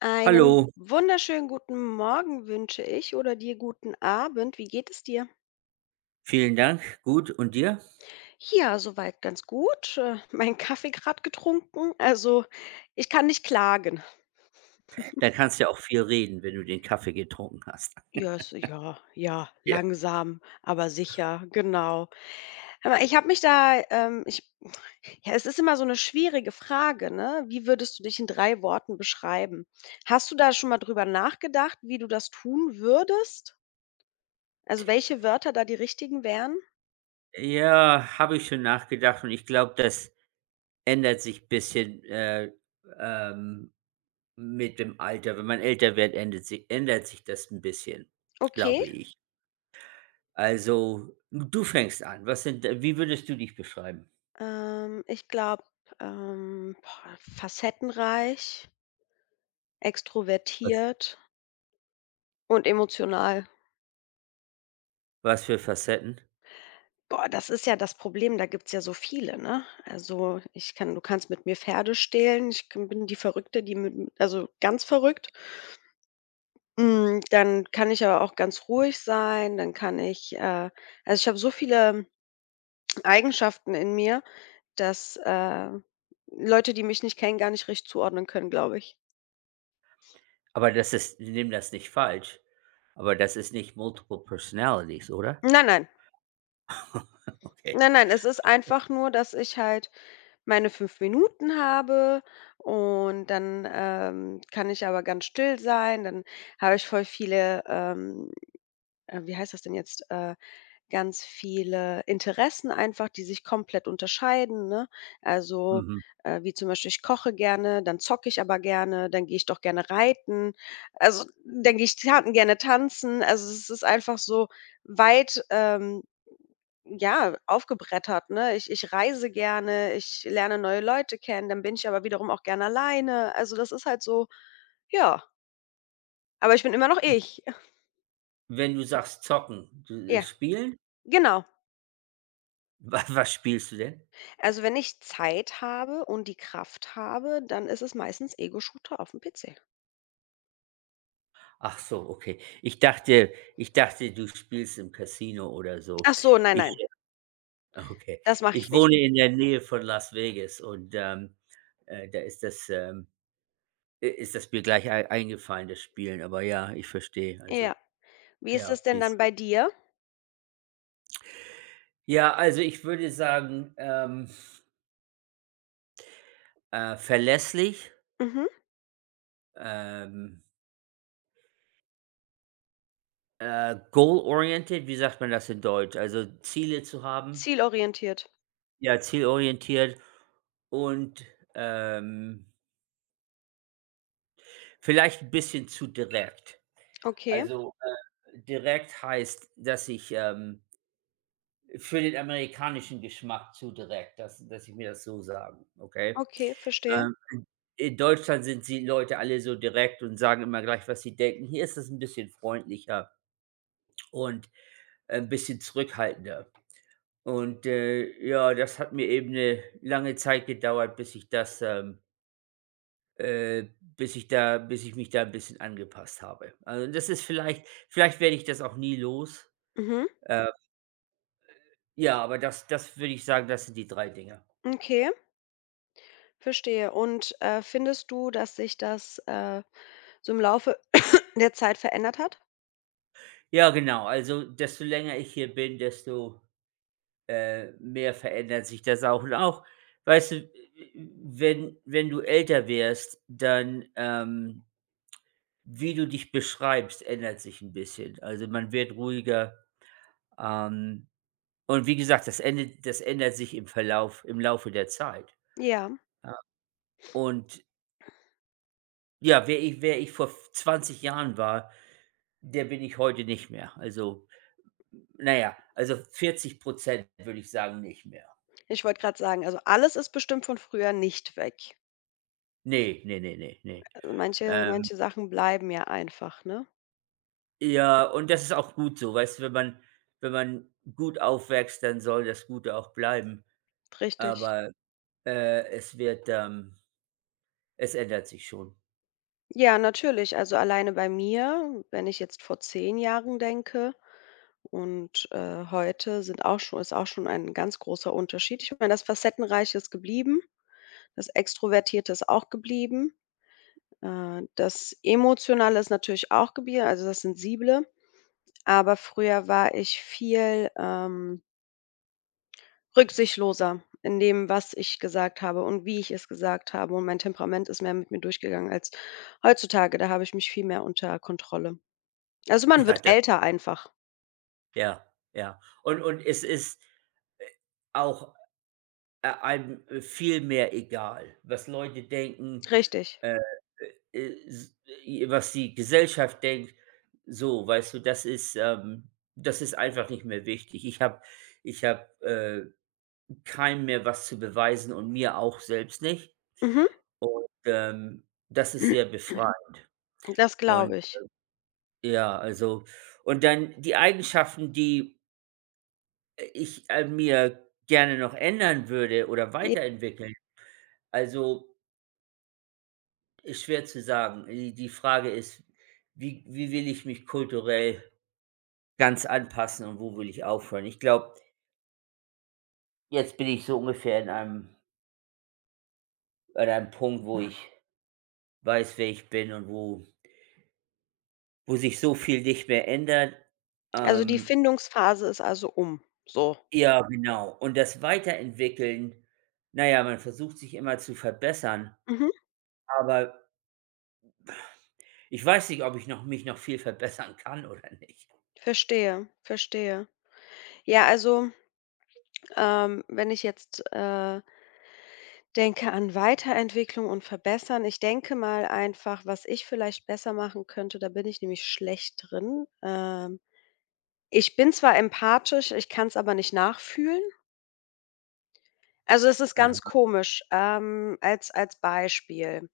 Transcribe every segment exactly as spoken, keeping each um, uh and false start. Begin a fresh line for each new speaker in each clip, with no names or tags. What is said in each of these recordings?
Einen
Hallo,
wunderschönen guten Morgen wünsche ich oder dir guten Abend. Wie geht es dir?
vielen Dank. Gut und dir?
Ja, soweit ganz gut. Äh, meinen Kaffee gerade getrunken. Also, ich kann nicht klagen.
Da kannst du ja auch viel reden, wenn du den Kaffee getrunken hast.
Ja, es ja, ja,
Ja.
langsam, aber sicher, genau. Aber ich habe mich da, ähm, ich, ja, es ist immer so eine schwierige Frage, ne? Wie würdest du dich in drei Worten beschreiben? Hast du da schon mal drüber nachgedacht, wie du das tun würdest? Also, welche Wörter da die richtigen wären?
Ja, habe ich schon nachgedacht und ich glaube, das ändert sich ein bisschen, äh, ähm, mit dem Alter. Wenn man älter wird, ändert sich ändert sich das ein bisschen,
Okay.
glaube ich. Also, du fängst an. Was sind d Wie würdest du dich beschreiben?
Ähm, ich glaube, ähm, boah, facettenreich,
Was
extrovertiert und emotional.
was für Facetten?
Boah, das ist ja das Problem, da gibt's ja so viele, ne? Also, ich kann du kannst mit mir Pferde stehlen, ich k bin die Verrückte, die mit mit also, ganz verrückt. Hm, dann kann ich aber auch ganz ruhig sein, dann kann ich, äh also, ich habe so viele Eigenschaften in mir, dass, äh, Leute, die mich nicht kennen, gar nicht richtig zuordnen können, glaube ich.
Aber das ist nimm das nicht falsch, aber das ist nicht Multiple Personalities, oder?
Nein, nein.
Okay.
Nein, nein, es ist einfach nur, dass ich halt meine fünf Minuten habe und dann, ähm, kann ich aber ganz still sein. Dann habe ich voll viele, ähm, äh, wie heißt das denn jetzt, äh, ganz viele Interessen einfach, die sich komplett unterscheiden, ne? Also,
Mhm.
äh, wie zum Beispiel, ich koche gerne, dann zocke ich aber gerne, dann gehe ich doch gerne reiten, also, dann gehe ich ta gerne tanzen. Also, es ist einfach so weit, ähm ja, aufgebrettert, ne? Ich ich reise gerne, ich lerne neue Leute kennen, dann bin ich aber wiederum auch gerne alleine. Also, das ist halt so ja, aber ich bin immer noch ich.
Wenn du sagst zocken, du äh,
Ja,
spielen?
genau.
Wa Was spielst du denn?
Also, wenn ich Zeit habe und die Kraft habe, dann ist es meistens Ego-Shooter auf aufm P C.
Ach so, okay. Ich dachte ich dachte, du spielst im Casino oder so.
Ach so, nein,
Ich
nein,
okay.
das mache ich
Ich
nicht.
wohne in der Nähe von Las Vegas und, ähm, äh, da ist das, ähm i ist das mir gleich ei eingefallen, das Spielen. Aber ja, ich verstehe, also,
Ja. Wie ist
ja,
es denn dann
P C.
bei dir?
Ja, also, ich würde sagen, ähm, äh, verlässlich,
Mhm.
ähm, äh, goal oriented, wie sagt man das in Deutsch? Also, Ziele zu haben.
Zielorientiert.
Ja, zielorientiert und, ähm, vielleicht ein bisschen zu direkt.
Okay,
Also, äh, direkt heißt, dass ich, ähm für den amerikanischen Geschmack zu direkt, dass dass ich mir das so sagen, okay?
okay, verstehe.
Ähm, in Deutschland sind die Leute alle so direkt und sagen immer gleich, was sie denken. Hier ist das ein bisschen freundlicher und äh, ein bisschen zurückhaltender. Und, äh, ja, das hat mir eben eine lange Zeit gedauert, bis ich das, ähm Äh, bis ich da bis ich mich da ein bisschen angepasst habe. Also, das ist vielleicht vielleicht werde ich das auch nie los.
Mhm.
Äh, ja, aber das das würde ich sagen, das sind die drei Dinge.
Okay, verstehe. Und, äh, findest du, dass sich das, äh, so im Laufe In der Zeit verändert hat?
Ja, genau. Also, desto länger ich hier bin, desto, äh, mehr verändert sich das auch. Und auch, weißt du, äh, wenn wenn du älter wirst, dann, ähm, wie du dich beschreibst, ändert sich ein bisschen. Also, man wird ruhiger, ähm, und wie gesagt, das endet das ändert sich im Verlauf im Laufe der Zeit.
Ja,
Und ja, wer ich wer ich vor zwanzig Jahren war, der bin ich heute nicht mehr. Also, naja, also vierzig Prozent würde ich sagen, nicht mehr.
ich wollte gerade sagen, also, alles ist bestimmt von früher nicht weg.
Ne, ne, ne, ne, ne.
Also, manche
Ähm,
manche Sachen bleiben ja einfach, ne?
ja, und das ist auch gut so, weißt du, wenn man wenn man gut aufwächst, dann soll das Gute auch bleiben,
Richtig.
aber, äh, es wird, ähm es ändert sich schon.
Ja, natürlich. Also, alleine bei mir, wenn ich jetzt vor zehn Jahren denke und, äh, heute sind auch schon ist auch schon ein ganz großer Unterschied. Ich meine, das Facettenreiche ist geblieben, das Extrovertierte ist auch geblieben, äh, das Emotionale ist natürlich auch geblieben, also, das Sensible. Aber früher war ich viel, ähm Rücksichtsloser in dem, was ich gesagt habe und wie ich es gesagt habe und mein Temperament ist mehr mit mir durchgegangen als heutzutage. Da habe ich mich viel mehr unter Kontrolle. Also, man wird
Ja, da
älter einfach.
ja, ja. Und und es ist, äh, auch Äh, einem, äh, viel mehr egal, was Leute denken,
Richtig.
äh, äh, äh, s i was die Gesellschaft denkt. So, weißt du, das ist, ähm das ist einfach nicht mehr wichtig. Ich habe ich habe, äh, keinem mehr was zu beweisen und mir auch selbst nicht.
Mhm.
Und, ähm, das ist sehr befreiend.
Das glaube
Und
ich.
ja, also und dann die Eigenschaften, die, äh, ich an mir gerne noch ändern würde oder
J
weiterentwickeln. Also, ist schwer zu sagen. Die die Frage ist, wie wie will ich mich kulturell ganz anpassen und wo will ich aufhören? Ich glaube, jetzt bin ich so ungefähr in einem an einem Punkt, wo ich weiß, wer ich bin und wo wo sich so viel nicht mehr ändert.
also, die
Ähm,
Findungsphase ist also um, so.
ja, genau. Und das Weiterentwickeln, naja, man versucht sich immer zu verbessern,
Mhm.
aber ich weiß nicht, ob ich noch mich noch viel verbessern kann oder nicht.
Verstehe, verstehe. Ja, also, ähm, wenn ich jetzt, äh Denke an Weiterentwicklung und Verbessern. Ich denke mal einfach, was ich vielleicht besser machen könnte, da bin ich nämlich schlecht drin. Ähm, ich bin zwar empathisch, ich kann es aber nicht nachfühlen. Also, es ist ganz
Aha,
komisch, ähm, als als Beispiel.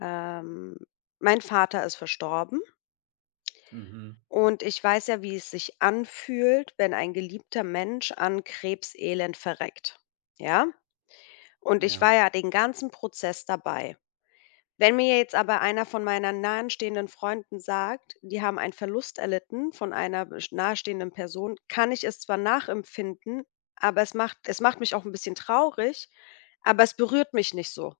Ähm, mein Vater ist verstorben
mhm,
und ich weiß ja, wie es sich anfühlt, wenn ein geliebter Mensch an Krebselend verreckt, ja? Und ich war
ja.
ja den ganzen Prozess dabei. Wenn mir jetzt aber einer von meinen nahestehenden Freunden sagt, die haben einen Verlust erlitten von einer besch nahestehenden Person, kann ich es zwar nachempfinden, aber es macht es macht mich auch ein bisschen traurig, aber es berührt mich nicht so.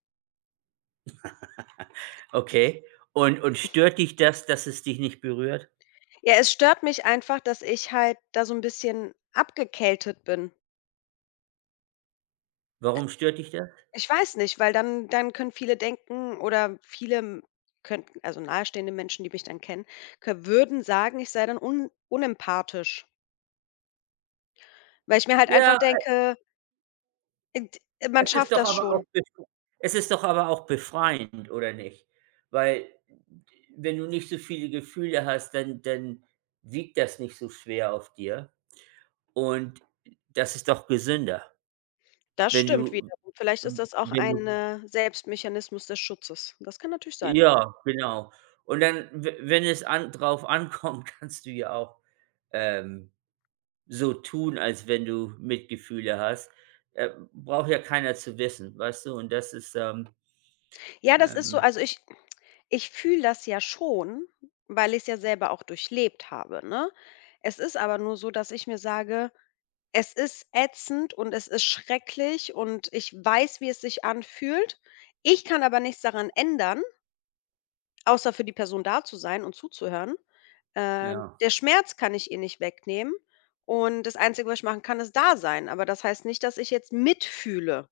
Okay. Und und stört dich das, dass es dich nicht berührt?
Ja, es stört mich einfach, dass ich halt da so ein bisschen abgekältet bin.
Warum stört dich das?
Ich weiß nicht, weil dann dann können viele denken oder viele, hm, könnten also nahestehende Menschen, die mich dann kennen, kö würden sagen, ich sei dann un unempathisch, weil ich mir halt einfach
Ja,
denke Ent man
es ist
schafft
doch
das
aber auch
schon.
befr es ist doch aber auch befreiend, oder nicht? Weil, wenn du nicht so viele Gefühle hast, dann dann wiegt das nicht so schwer auf dir und das ist doch gesünder,
Das
wenn
stimmt
du
wiederum. Vielleicht ist das auch
wenn
ein,
du
äh, Selbstmechanismus des Schutzes. Das kann natürlich sein.
ja, genau. Und dann, we wenn es an drauf ankommt, kannst du ja auch, ähm so tun, als wenn du Mitgefühle hast. Äh, braucht ja keiner zu wissen, weißt du? Und das ist, ähm,
Ja, das ist so
ähm,
also ich ich fühle das ja schon, weil ich es ja selber auch durchlebt habe, ne? Es ist aber nur so, dass ich mir sage: „Es ist ätzend und es ist schrecklich und ich weiß, wie es sich anfühlt.“ Ich kann aber nichts daran ändern. Außer für die Person da zu sein und zuzuhören. Äh,
ja.
der Schmerz kann ich ihr nicht wegnehmen und das Einzige, was ich machen kann, ist da sein. Aber das heißt nicht, dass ich jetzt mitfühle.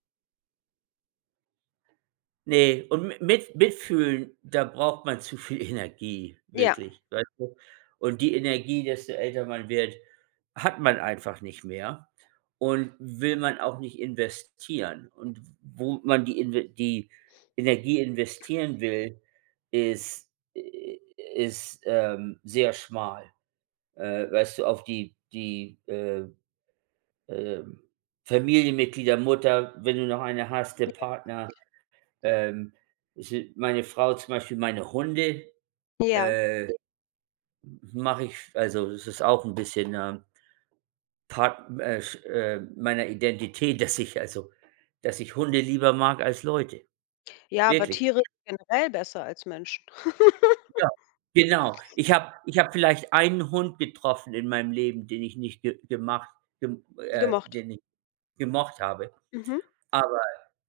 Nee, und mi mit mitfühlen, da braucht man zu viel Energie,
Ja,
wirklich, weißt du? Und die Energie, desto älter man wird, hat man einfach nicht mehr und will man auch nicht investieren. Und wo man die Inve die Energie investieren will, ist äh, ist, ähm, sehr schmal. Äh, weißt du, auf die die, äh, ähm, Familienmitglieder, Mutter, wenn du noch eine hast, der Partner. Ähm, si Meine Frau zum Beispiel, meine Hunde,
ja.
äh, ja, mache ich. Also, das ist auch ein bisschen, ähm, Part äh, sch äh, meiner Identität, dass ich also dass ich Hunde lieber mag als Leute.
Ja, aber
Wirklich,
Tiere sind generell besser als Menschen.
ja. Genau. Ich habe ich habe vielleicht einen Hund getroffen in meinem Leben, den ich nicht ge gemacht gem äh,
Gemocht.
den ich gemocht habe,
Mhm.
aber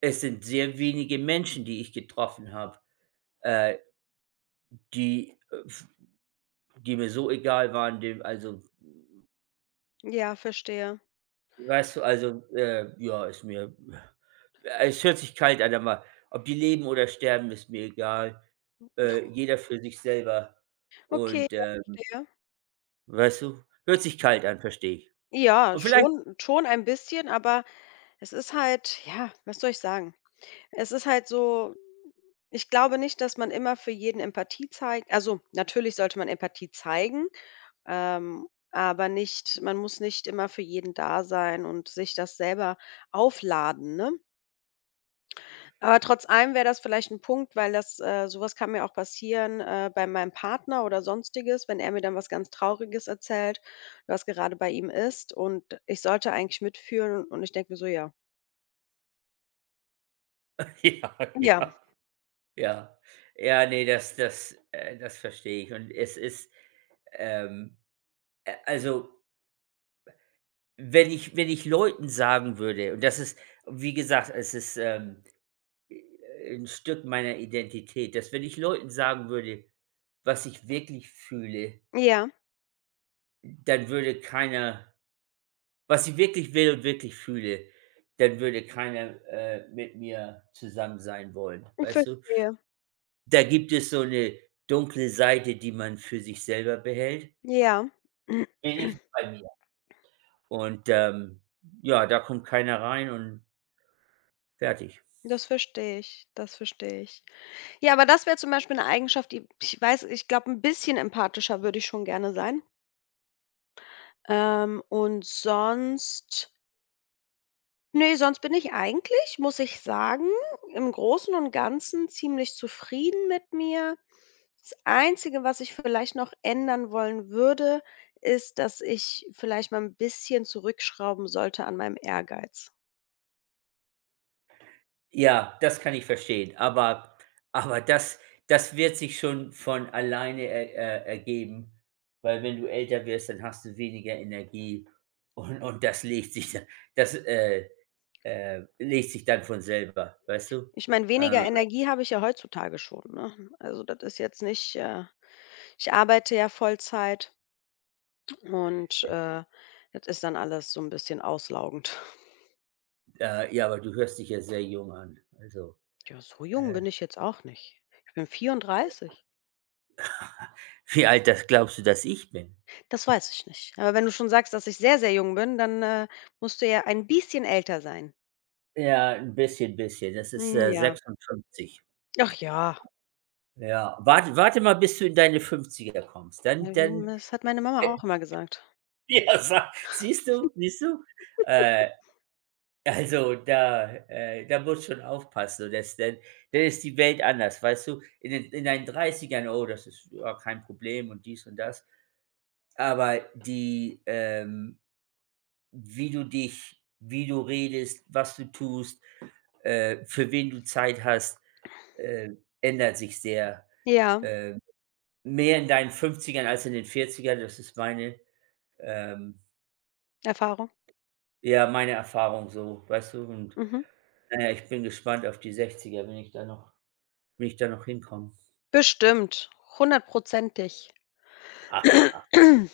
es sind sehr wenige Menschen, die ich getroffen habe, äh, die, äh, f die mir so egal waren, dem also,
Ja, verstehe.
weißt du, also, äh, ja, ist mir äh, es hört sich kalt an, aber ob die leben oder sterben, ist mir egal. Äh, jeder für sich selber
Okay,
und,
ja,
ähm,
verstehe.
weißt du, hört sich kalt an, verstehe ich.
Ja,
Und vielleicht
schon schon ein bisschen, aber es ist halt ja, was soll ich sagen? Es ist halt so ich glaube nicht, dass man immer für jeden Empathie zeigt also, natürlich sollte man Empathie zeigen. Ähm, aber nicht man muss nicht immer für jeden da sein und sich das selber aufladen, ne? Aber trotz allem wäre das vielleicht ein Punkt, weil das äh, so kann mir auch passieren, äh, bei meinem Partner oder Sonstiges, wenn er mir dann was ganz Trauriges erzählt, was gerade bei ihm ist und ich sollte eigentlich mitfühlen und ich denke mir so: „Ja,
ja,
ja,
ja, ja. Ja, nee, das das äh, das verstehe ich und es ist, ähm, äh, also, Wenn ich wenn ich Leuten sagen würde und das ist wie gesagt, es ist, ähm, äh, 'n Stück meiner Identität, dass wenn ich Leuten sagen würde, was ich wirklich fühle,
ja,
dann würde keiner was ich wirklich will und wirklich fühle, dann würde keiner, äh, mit mir zusammen sein wollen,
ich
weißt du?
verstehe.
Da gibt es so eine dunkle Seite, die man für sich selber behält.
Ja,
Wenigstens bei mir. Und, ähm, ja, da kommt keiner rein und fertig.
das verstehe ich, das verstehe ich.“ Ja, aber das wäre zum Beispiel 'ne Eigenschaft, die ich weiß ich glaube, 'n bisschen empathischer würde ich schon gerne sein. Ähm, und sonst ne, sonst bin ich eigentlich, muss ich sagen, im Großen und Ganzen ziemlich zufrieden mit mir. Das Einzige, was ich vielleicht noch ändern wollen würde, ist, dass ich vielleicht mal 'n bisschen zurückschrauben sollte an meinem Ehrgeiz.
Ja, das kann ich verstehen, aber aber das das wird sich schon von alleine er er ergeben, weil wenn du älter wirst, dann hast du weniger Energie und und das legt sich dann das, äh, äh, legt sich dann von selber, weißt du?
Ich meine, weniger
Äh,
Energie habe ich ja heutzutage schon, ne? Also, das ist jetzt nicht, äh ich arbeite ja Vollzeit. Und, äh, das ist dann alles so ein bisschen auslaugend.
äh, ja, aber du hörst dich ja sehr jung an. Also,
Ja, so jung
äh,
bin ich jetzt auch nicht. Ich bin vierunddreißig.
wie alt, das glaubst du, dass ich bin?
Das weiß ich nicht. Aber wenn du schon sagst, dass ich sehr, sehr jung bin, dann, äh, musst du ja ein bisschen älter sein.
Ja, ein bisschen bisschen. Das ist,
Hm,
äh,
ja.
sechsundfünfzig.
Ach ja,
Ja, warte warte mal, bis du in deine Fünfziger kommst, dann dann
das hat meine Mama
äh,
auch immer gesagt.
ja, sa siehst du, siehst du? Äh, also da äh, da muss schon aufpassen. Und das denn denn ist die Welt anders, weißt du? In den in deinen Dreißigern „Oh, das ist ja kein Problem“ und dies und das. Aber die ähm, wie du dich wie du redest, was du tust, äh, für wen du Zeit hast, äh, ändert sich sehr.
Ja,
Äh, mehr in deinen Fünfzigern als in den Vierzigern, das ist meine ähm,
Erfahrung.
ja, meine Erfahrung so, weißt du? Und
Mhm.
na ja, ich bin gespannt auf die sechziger, wenn ich da noch wenn ich da noch hinkomme.
Bestimmt, hundertprozentig.
Ah,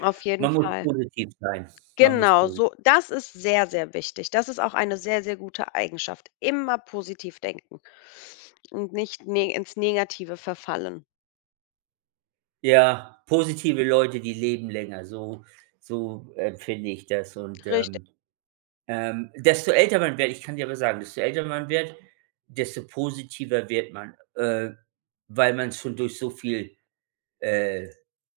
Auf jeden
man muss
Fall.
positiv sein. Man muss
Genau,
posi
so das ist sehr, sehr wichtig. Das ist auch eine sehr, sehr gute Eigenschaft. Immer positiv denken und nicht ne ins Negative verfallen.
Ja, positive Leute, die leben länger, so so empfinde ich das und,
Richtig.
ähm, ähm, desto älter man wird, ich kann dir aber sagen, desto älter man wird, desto positiver wird man, äh, weil man schon durch so viel, äh,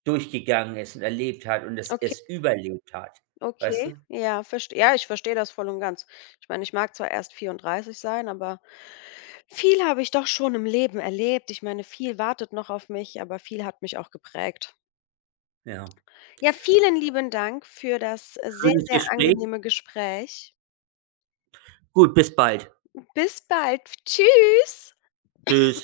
durchgegangen ist und erlebt hat und es
Okay,
es überlebt hat. Weißt
okay.
du?
Ja, verste ja, ich verstehe das voll und ganz. Ich meine, ich mag zwar erst vierunddreißig sein, aber viel habe ich doch schon im Leben erlebt. Ich meine, viel wartet noch auf mich, aber viel hat mich auch geprägt.
Ja.
Ja, vielen lieben Dank für das äh, sehr,
Schönes
sehr
Gespräch.
angenehme Gespräch.
Gut, bis bald.
Bis bald. Tschüss.
Tschüss.